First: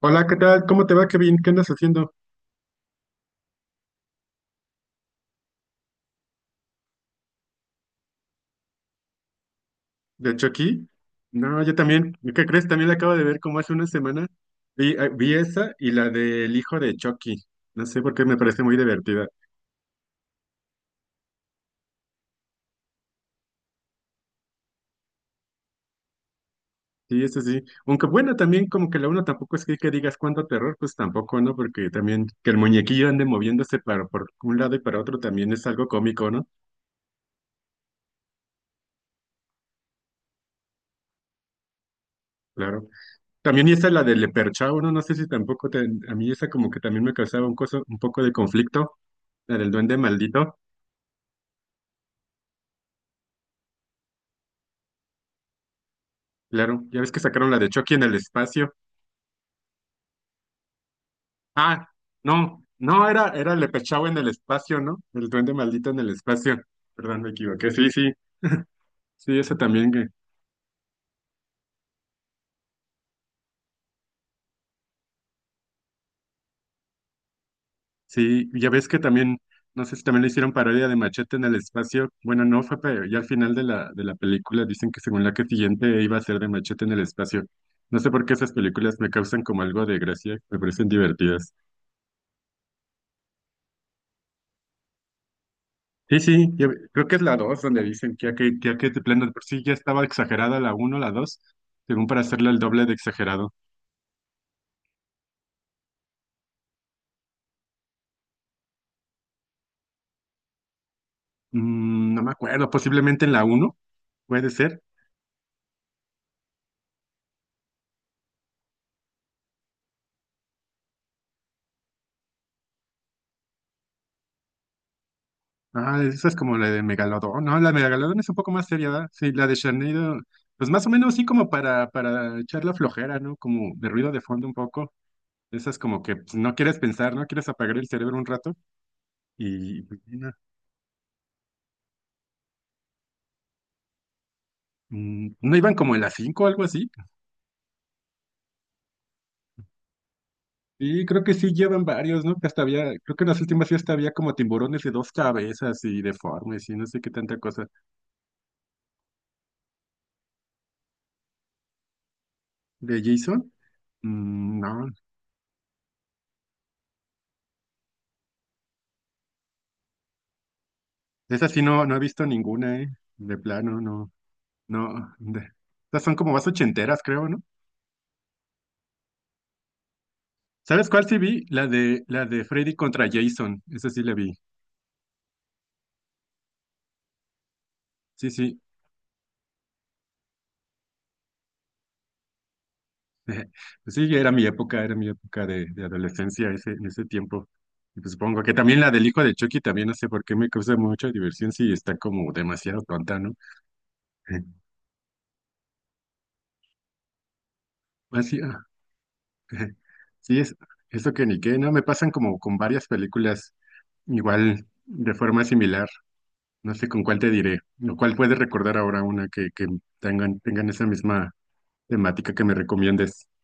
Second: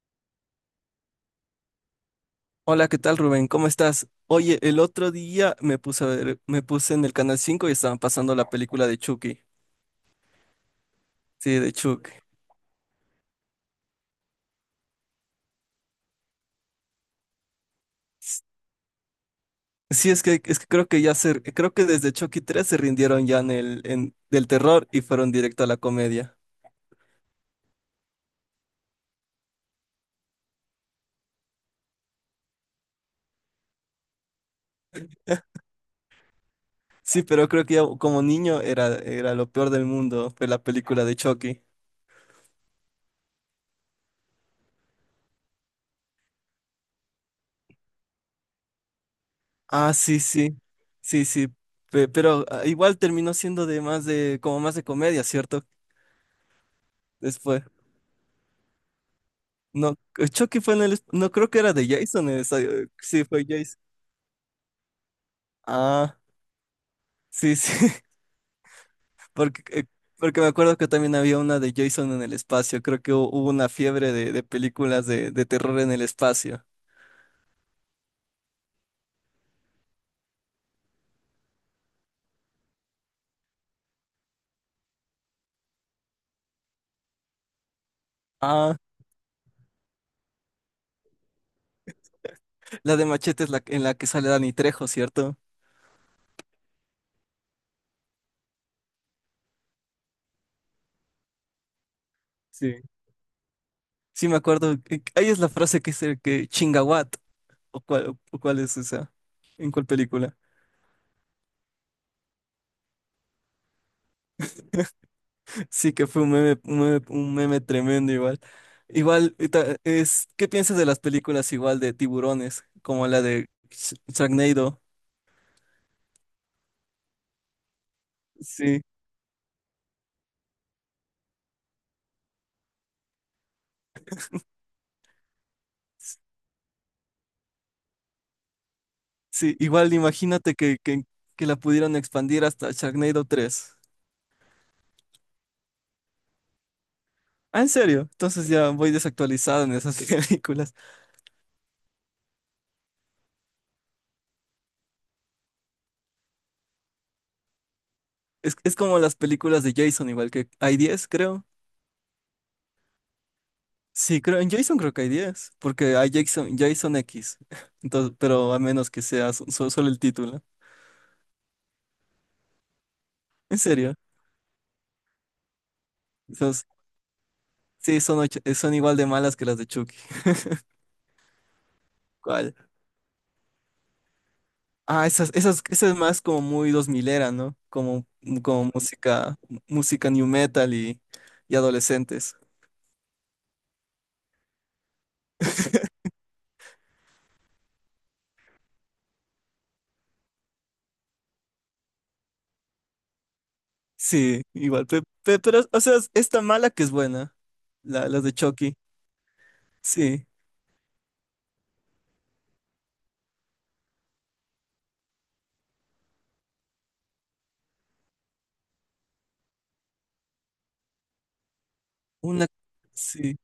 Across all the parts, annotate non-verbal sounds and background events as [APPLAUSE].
Hola, ¿qué tal? ¿Cómo te va? ¿Qué bien? ¿Qué andas haciendo? Hola, ¿qué tal, Rubén? ¿Cómo estás? Oye, el otro día me puse en el Canal 5 y estaban pasando la película de Chucky. De hecho, aquí. Sí, No, de yo Chucky. también. ¿Qué crees? También la acabo de ver como hace una semana. Vi, vi esa y la del hijo de Chucky. No sé por qué me S- parece muy divertida. Sí, es que creo que creo que desde Chucky 3 se rindieron ya del terror y fueron directo a la comedia. Sí, eso sí. Aunque bueno, también como que la uno tampoco es que digas cuánto terror, pues tampoco, ¿no? Porque también que el muñequillo ande moviéndose para, por un lado y para otro también es algo cómico, ¿no? Sí, pero creo que ya como niño era lo peor del mundo, fue la película de Chucky. Claro. También y esa la del Leperchao, ¿no? No sé si tampoco te- a mí esa como que también me causaba un, coso, un poco de conflicto, la del Ah, duende sí, sí. maldito. Sí, sí. Pero igual terminó siendo como más de comedia, ¿cierto? Claro, ya ves que sacaron la Después. de Chucky en el espacio. No, Chucky fue en el. No creo que era de Ah, Jason. No, no, Sí, era, fue era Jason. Lepechaue en el espacio, ¿no? El duende maldito en el Ah, espacio. Perdón, me sí, equivoqué. sí. Sí, [LAUGHS] sí, sí, esa Porque, eh, también. Porque me acuerdo que también había una de Jason en el espacio. Creo que hubo una fiebre de películas de terror en el espacio. Sí, ya ves que también, no sé si también le hicieron parodia de Machete en el espacio. Bueno, no fue, pero ya al final de la película dicen que según la que siguiente iba a ser de Machete en el espacio. No sé por qué esas Ah, películas me causan como algo de gracia, me parecen divertidas. la de Machete es la en la que sale Danny Trejo, ¿cierto? Sí, sí, yo creo que es la 2 donde dicen que ya que ya que de plano de por sí ya estaba exagerada la uno, la 2, según para hacerla el Sí. doble de exagerado. Sí, me acuerdo. Ahí es la frase que dice que chinga what. ¿O cuál es esa? ¿En cuál película? Mm, no me acuerdo, posiblemente en la uno puede ser. Sí que fue un meme tremendo igual. Igual, ¿qué piensas de las películas igual de tiburones, como la de Sharknado? Ah, esa es como la de Megalodón. No, la de Megalodón es un poco más Sí, seria, ¿verdad? Sí, la de Sharknado, pues más o menos sí como para echar la flojera, ¿no? Como de ruido de fondo un poco. Esa es como que s- pues, no quieres pensar, no quieres apagar el cerebro un rato. sí, Y igual pues, no, imagínate que la pudieran expandir hasta Sharknado 3. mm, ¿no iban como en la 5, o algo así? Ah, ¿en serio? Entonces ya voy desactualizado en esas [LAUGHS] películas. Y creo que sí llevan varios, ¿no? Que hasta había, creo que en las últimas sí hasta había como tiburones de dos cabezas y deformes y no sé qué tanta cosa. Es como las películas de Jason, igual que hay 10 creo. ¿De Jason? Sí, creo, en Mm, Jason no, creo que hay 10 porque hay Jason, Jason X. [LAUGHS] Entonces, pero a menos que sea solo el título. esa sí no, no he visto ninguna, ¿eh? De ¿En plano, serio? no, no. Estas son como más ochenteras, creo, ¿no? Sí, son igual de malas que las de Chucky. ¿Sabes cuál sí vi? La de ¿Cuál? Freddy contra Jason, esa sí la vi. Ah, esa es más como muy dos milera, ¿no? Como, Sí, sí, como música new metal y adolescentes. [LAUGHS] pues sí, era mi época de adolescencia ese, en ese tiempo. Y pues supongo que también la del hijo de Chucky también no sé por qué me causa mucha diversión si está como demasiado tonta, ¿no? Sí, [LAUGHS] igual. Pero, o sea, es tan mala que es buena. Las de Así, ah, Chucky. [LAUGHS] Sí. sí, es eso que ni qué, no, me pasan como con varias películas igual de forma similar. No sé con cuál te diré, o cuál puedes recordar ahora una que tengan esa misma temática que Una, me recomiendes. sí.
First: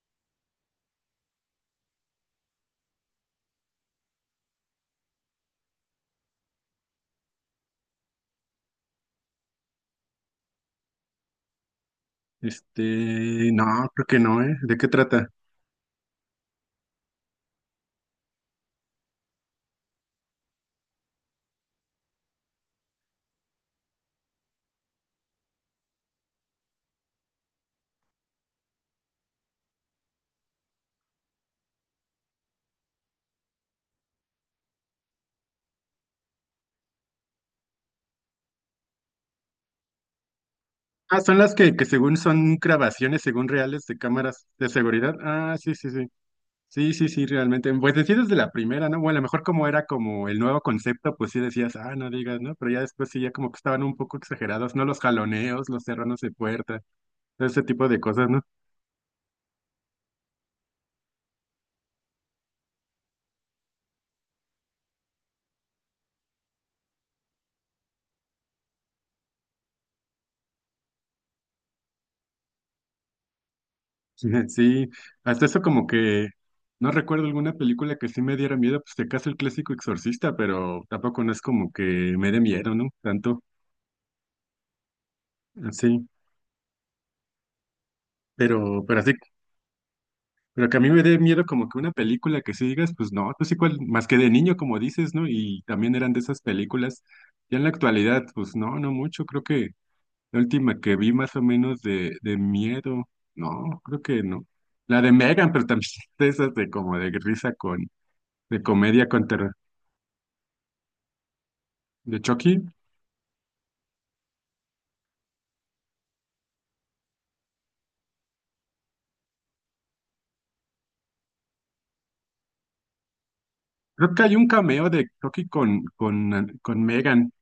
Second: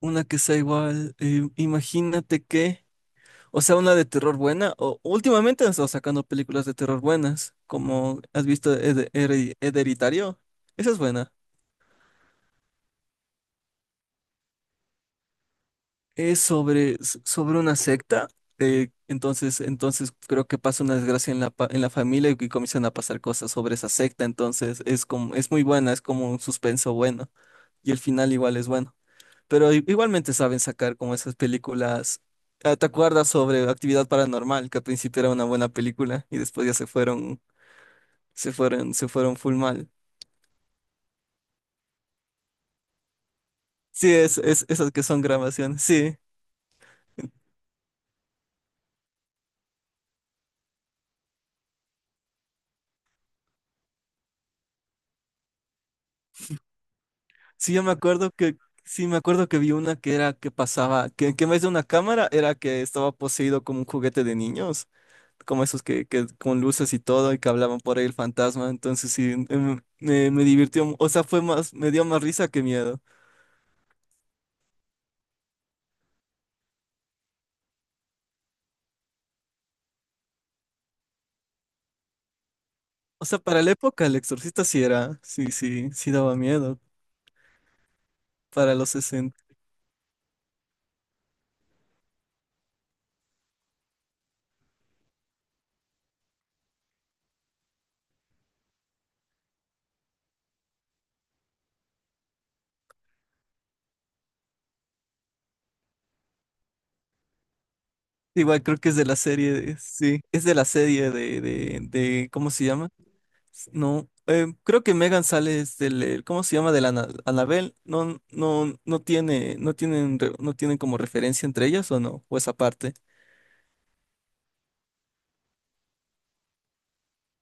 Una que sea igual. Imagínate que. O sea, una de terror buena. O últimamente han estado sacando películas de terror buenas. Como has visto Hereditario. Esa es buena. Este, no, creo que no, ¿eh? ¿De qué trata? Es sobre una secta. Entonces creo que pasa una desgracia en la familia y comienzan a pasar cosas sobre esa secta. Entonces es como, es muy buena, es como un suspenso bueno. Y el final igual es bueno. Pero igualmente saben sacar como esas películas. Ah, ¿te acuerdas sobre Actividad Paranormal? Que al principio era una buena película y después ya se fueron full mal. Ah, son las que según son grabaciones, según reales de Sí, es, cámaras es de esas que seguridad. son Ah, sí, grabaciones. sí, sí. Sí. Sí, sí, sí, realmente. Pues decías desde la primera, ¿no? Bueno, a lo mejor como era como el nuevo concepto, pues sí decías, ah, no digas, ¿no? Pero ya después sí, ya como que estaban un poco exagerados, ¿no? Los jaloneos, los cerranos de puerta, todo ese Sí, yo tipo me de cosas, acuerdo ¿no? que, sí, me acuerdo que vi una que era que pasaba, que en vez de una cámara era que estaba poseído como un juguete de niños, como esos que con luces y todo, y que hablaban por ahí el fantasma. Entonces sí, me divirtió, o sea, fue más, me dio más risa que miedo. [LAUGHS] Sí, hasta eso como que no recuerdo alguna película que sí me diera miedo, pues de caso el clásico Exorcista, pero tampoco no es como que me dé miedo, ¿no? O sea, Tanto, para la época el Exorcista sí era, sí, sí, sí. sí daba miedo para los Pero así 60. pero que a mí me dé miedo como que una película que sí digas, pues no, pues igual, más que de niño, como dices, ¿no? Y también eran de esas películas. Ya en la actualidad, pues no, no mucho. Creo que la última que vi más o menos de miedo, no, creo que no. La de Megan, pero también [LAUGHS] de esas de como de risa con, de Igual creo que es de comedia la con serie, terror, sí, es de la serie de, de, de de, ¿cómo Chucky. se llama? No, creo que Megan sale es del, ¿cómo se llama? De la Anabel. No, no, no tiene, no tienen como referencia entre ellas o no, o esa parte. Creo que hay un cameo de Chucky con Megan,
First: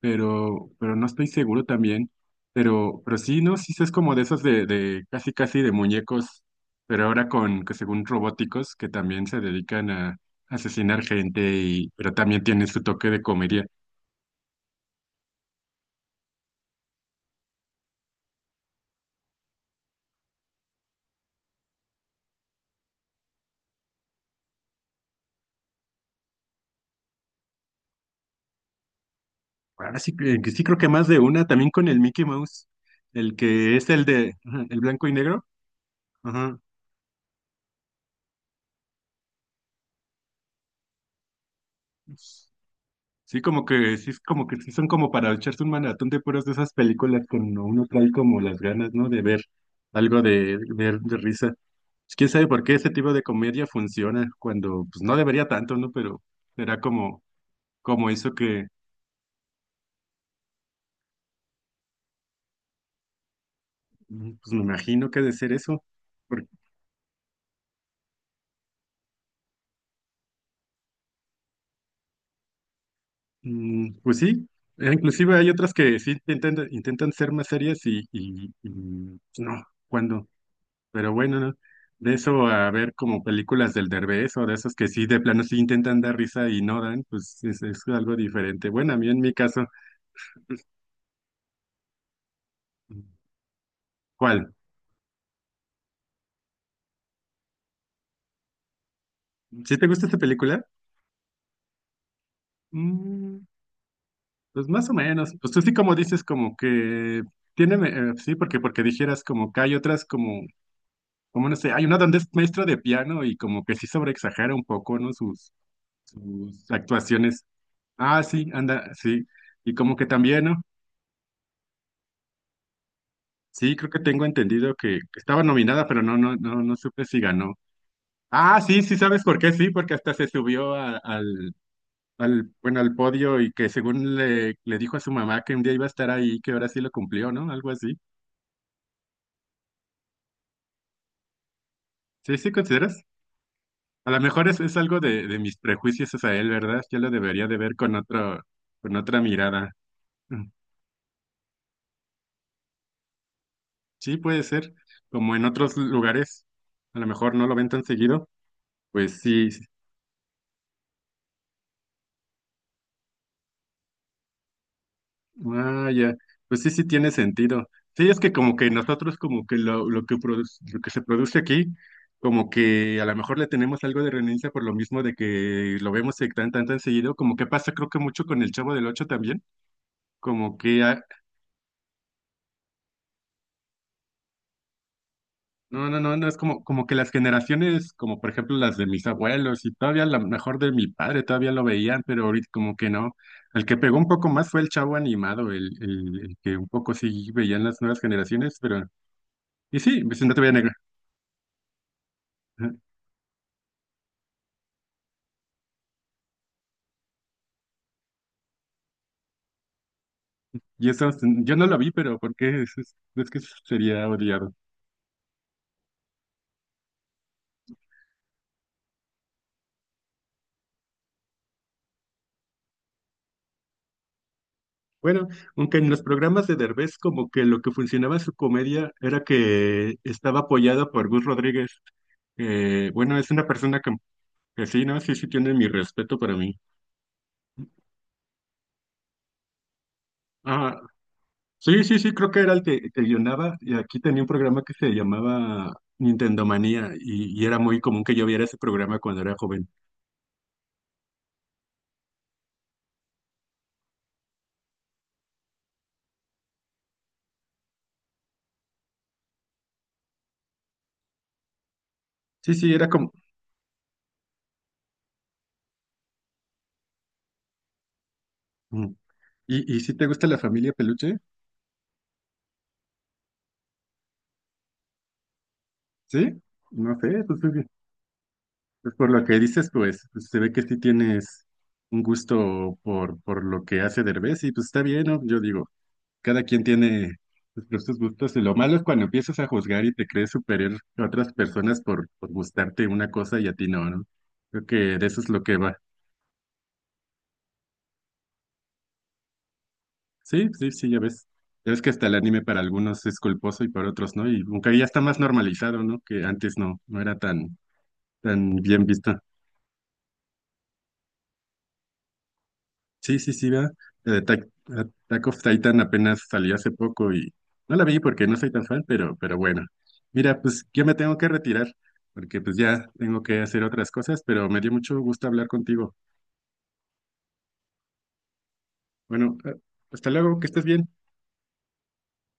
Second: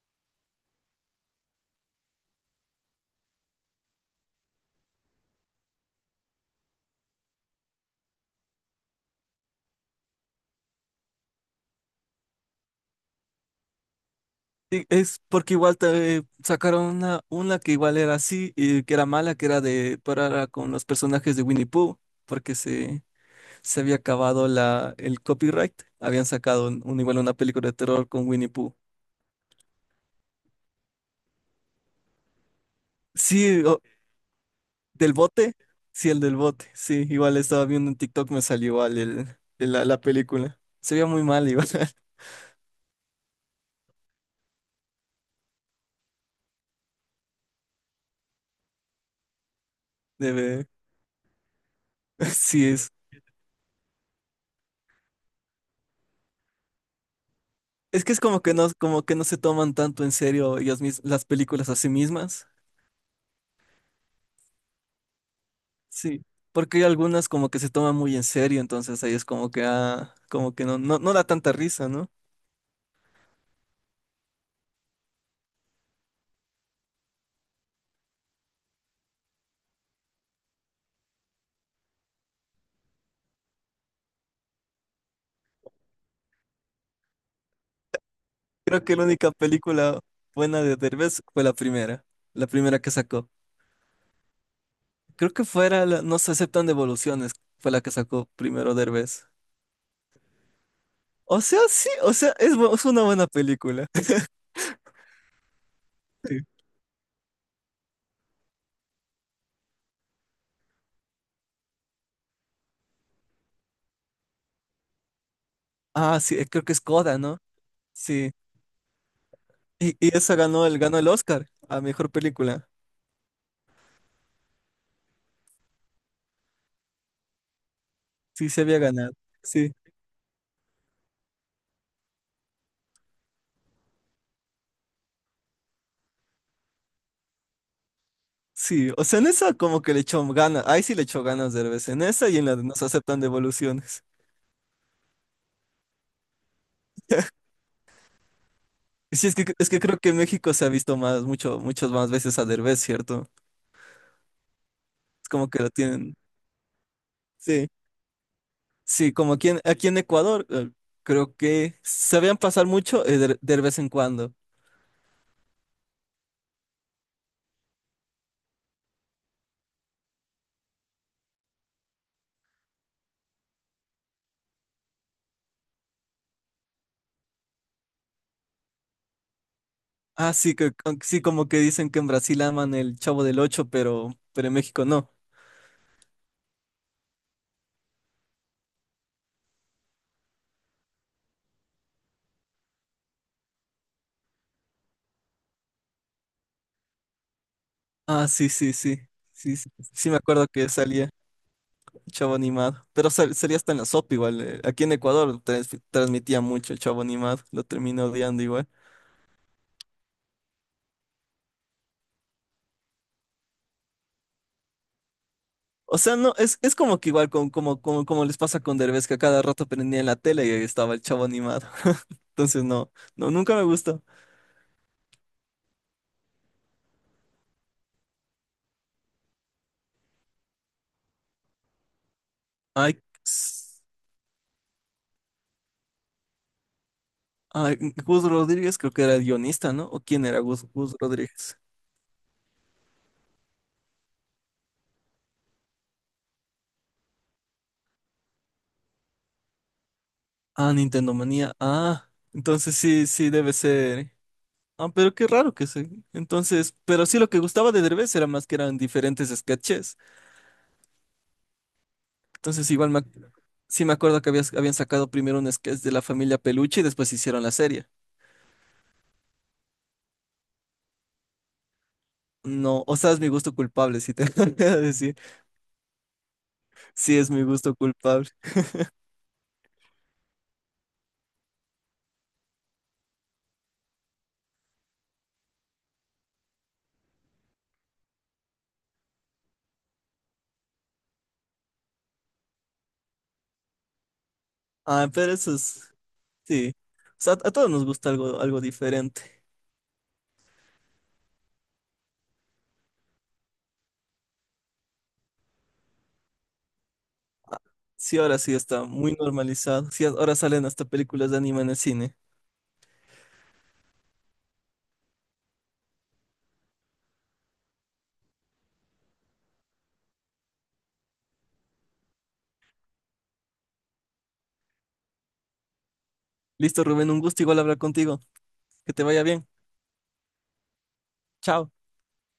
pero no estoy seguro también. Pero sí, ¿no? Sí, es como de esos de casi casi de muñecos, pero ahora con, que según robóticos, que también se dedican a asesinar gente, y, pero también tienen su toque de comedia. Sí, es porque igual sacaron una, que igual era así, y que era mala, que era de, pero con los personajes de Winnie Pooh, porque se había acabado el copyright. Habían sacado igual una película de terror con Winnie Pooh. Ahora sí, que sí creo que más de una, también con el Mickey Mouse, el, Sí, que es el de ajá, el blanco y ¿del negro. bote? Sí, el del Ajá. bote. Sí, igual estaba viendo en TikTok, me salió igual el, la película. Se veía muy mal igual. [LAUGHS] Sí, como que sí, es como que sí son como para echarse un maratón de puras de esas películas que uno trae como las ganas, ¿no? De ver algo de, Debe, de, de risa. Pues [LAUGHS] ¿quién sabe por sí qué ese es. tipo de comedia funciona cuando, pues no debería tanto, ¿no? Pero será como, Es como que es eso que, como que no se toman tanto en serio las películas a sí mismas. mm, pues me imagino que ha de ser eso. Sí. Por- Porque hay algunas como que se toman muy en serio, entonces ahí es como que como que no da tanta risa, ¿no? mm, pues sí, inclusive hay otras que sí intentan ser más serias y, pues, no, cuando pero bueno, ¿no? De eso a ver como películas del Derbez o de esos que sí, de plano sí intentan dar risa y no dan, pues es algo diferente. Creo Bueno, a que la mí en única mi caso, película buena de Derbez fue la primera que sacó. ¿cuál? Creo que fuera No se aceptan devoluciones, fue la que sacó primero Derbez. ¿Sí te gusta esta película? O sea, sí, o sea, es una buena Mm, película. pues más o menos. Pues tú sí como dices como [LAUGHS] que tiene, sí, porque dijeras como que hay otras como, como no sé, hay una donde es maestro de piano y como que sí sobreexagera un poco, ¿no? Sus, Ah, sí, creo sus que es Coda, ¿no? actuaciones. Ah, Sí. sí, anda, sí. Y como Y, que y esa también, ¿no? ganó el Oscar a mejor película. Sí, creo que tengo entendido que estaba nominada, pero no supe si ganó. Sí, Ah, se había sí, sí, ganado. ¿sabes por qué? Sí, Sí, porque hasta se subió al, al, bueno, al podio y que según le, le dijo a su mamá que un día iba a estar ahí, que ahora sí lo cumplió, ¿no? Algo así. sí. O sea, en esa como que le echó ganas. Ahí sí le echó ganas de vez En esa Sí, y en sí, la de Nos ¿consideras? aceptan devoluciones. A lo mejor es algo de mis prejuicios hacia él, ¿verdad? Yo lo debería [LAUGHS] de ver con otro, con otra Sí, es que, es mirada. que creo que en Mm, México se ha visto muchas más veces a Derbez, ¿cierto? sí, puede ser. Es Como en como que lo otros tienen. lugares, a lo mejor no lo ven Sí, tan seguido. sí, Pues como sí, aquí en Ecuador, creo que sabían pasar mucho de vez en cuando. ah, ya. Pues sí, sí tiene sentido. Sí, es que como que nosotros como que lo que produce, lo que se produce aquí, como que a lo mejor le tenemos algo de renuncia por lo mismo de que lo vemos tan tan tan seguido, como que pasa creo que mucho con el Chavo del Ocho también, Ah, sí, como que ah, sí, como que dicen que en Brasil aman el Chavo del Ocho, pero en México no. no es como como que las generaciones, como por ejemplo las de mis abuelos y todavía a lo mejor de mi padre todavía lo veían, pero ahorita como que no. El que pegó un poco más fue el Chavo animado, el que un poco sí veían las nuevas Ah, sí, generaciones, sí, pero sí. Sí, sí, y sí, sí me pues, si no te acuerdo voy a que negar. salía Chavo Animado. Pero salía hasta en la sopa igual. Aquí en Ecuador transmitía mucho el Chavo Animado. Lo terminé odiando igual. Y eso, yo no lo vi, pero ¿por qué? Es, es que sería odiado. O sea, no, es como que igual como les pasa con Derbez, que a cada rato prendía en la tele y ahí estaba el Chavo Animado. [LAUGHS] Entonces no, no, nunca me gustó. Bueno, aunque en los programas de Derbez como que lo que funcionaba en su comedia era que estaba apoyado por Gus Rodríguez. Ay, Bueno, es una persona s- que sí, ¿no? Sí, sí, tiene mi respeto para mí. ay, Gus Rodríguez creo que era el guionista, ¿no? ¿O quién era Gus, Ah, Gus Rodríguez? sí, sí, sí, creo que era el que guionaba y aquí tenía un programa que se llamaba Nintendo Manía y era muy común que yo viera ese programa cuando era joven. Ah, Nintendo Manía. Ah, entonces sí, sí debe ser. Ah, pero qué raro que se. Entonces, pero sí lo que gustaba de Derbez era más que eran diferentes sketches. Sí, Entonces, sí, era igual como... sí me acuerdo que habían sacado primero un sketch de la familia Peluche y después hicieron la serie. Mm. Y si te gusta la familia Peluche? No, o sea, es mi gusto culpable, si te [LAUGHS] voy a decir. ¿Sí? No Sí, sé, es pues, mi gusto culpable. pues por lo que dices, pues, pues se ve que sí tienes un gusto por lo que hace Derbez y pues está bien, ¿no? Yo digo, cada quien tiene sus propios gustos y lo malo es cuando empiezas a juzgar y te crees superior a otras personas por gustarte una cosa y a ti no, ¿no? Creo que de Ah, eso es pero lo eso que va. es. Sí. O sea, a todos nos gusta algo diferente. Sí, sí, sí, ya ves. Ya ves que hasta el anime para algunos es culposo y para otros no, y aunque ya está más normalizado, ¿no? Que antes no, no era tan, Sí, ahora sí tan está bien visto. muy normalizado. Sí, ahora salen hasta películas de anime en el cine. Sí, sí, sí, va. Attack, Attack of Titan apenas salió hace poco y no la vi porque no soy tan fan, pero bueno. Mira, pues yo me tengo que retirar porque pues ya tengo que hacer otras cosas, pero me dio mucho gusto hablar contigo. Listo, Rubén, un gusto igual hablar contigo. Que te vaya Bueno, bien. Hasta luego, que estés bien. Chao.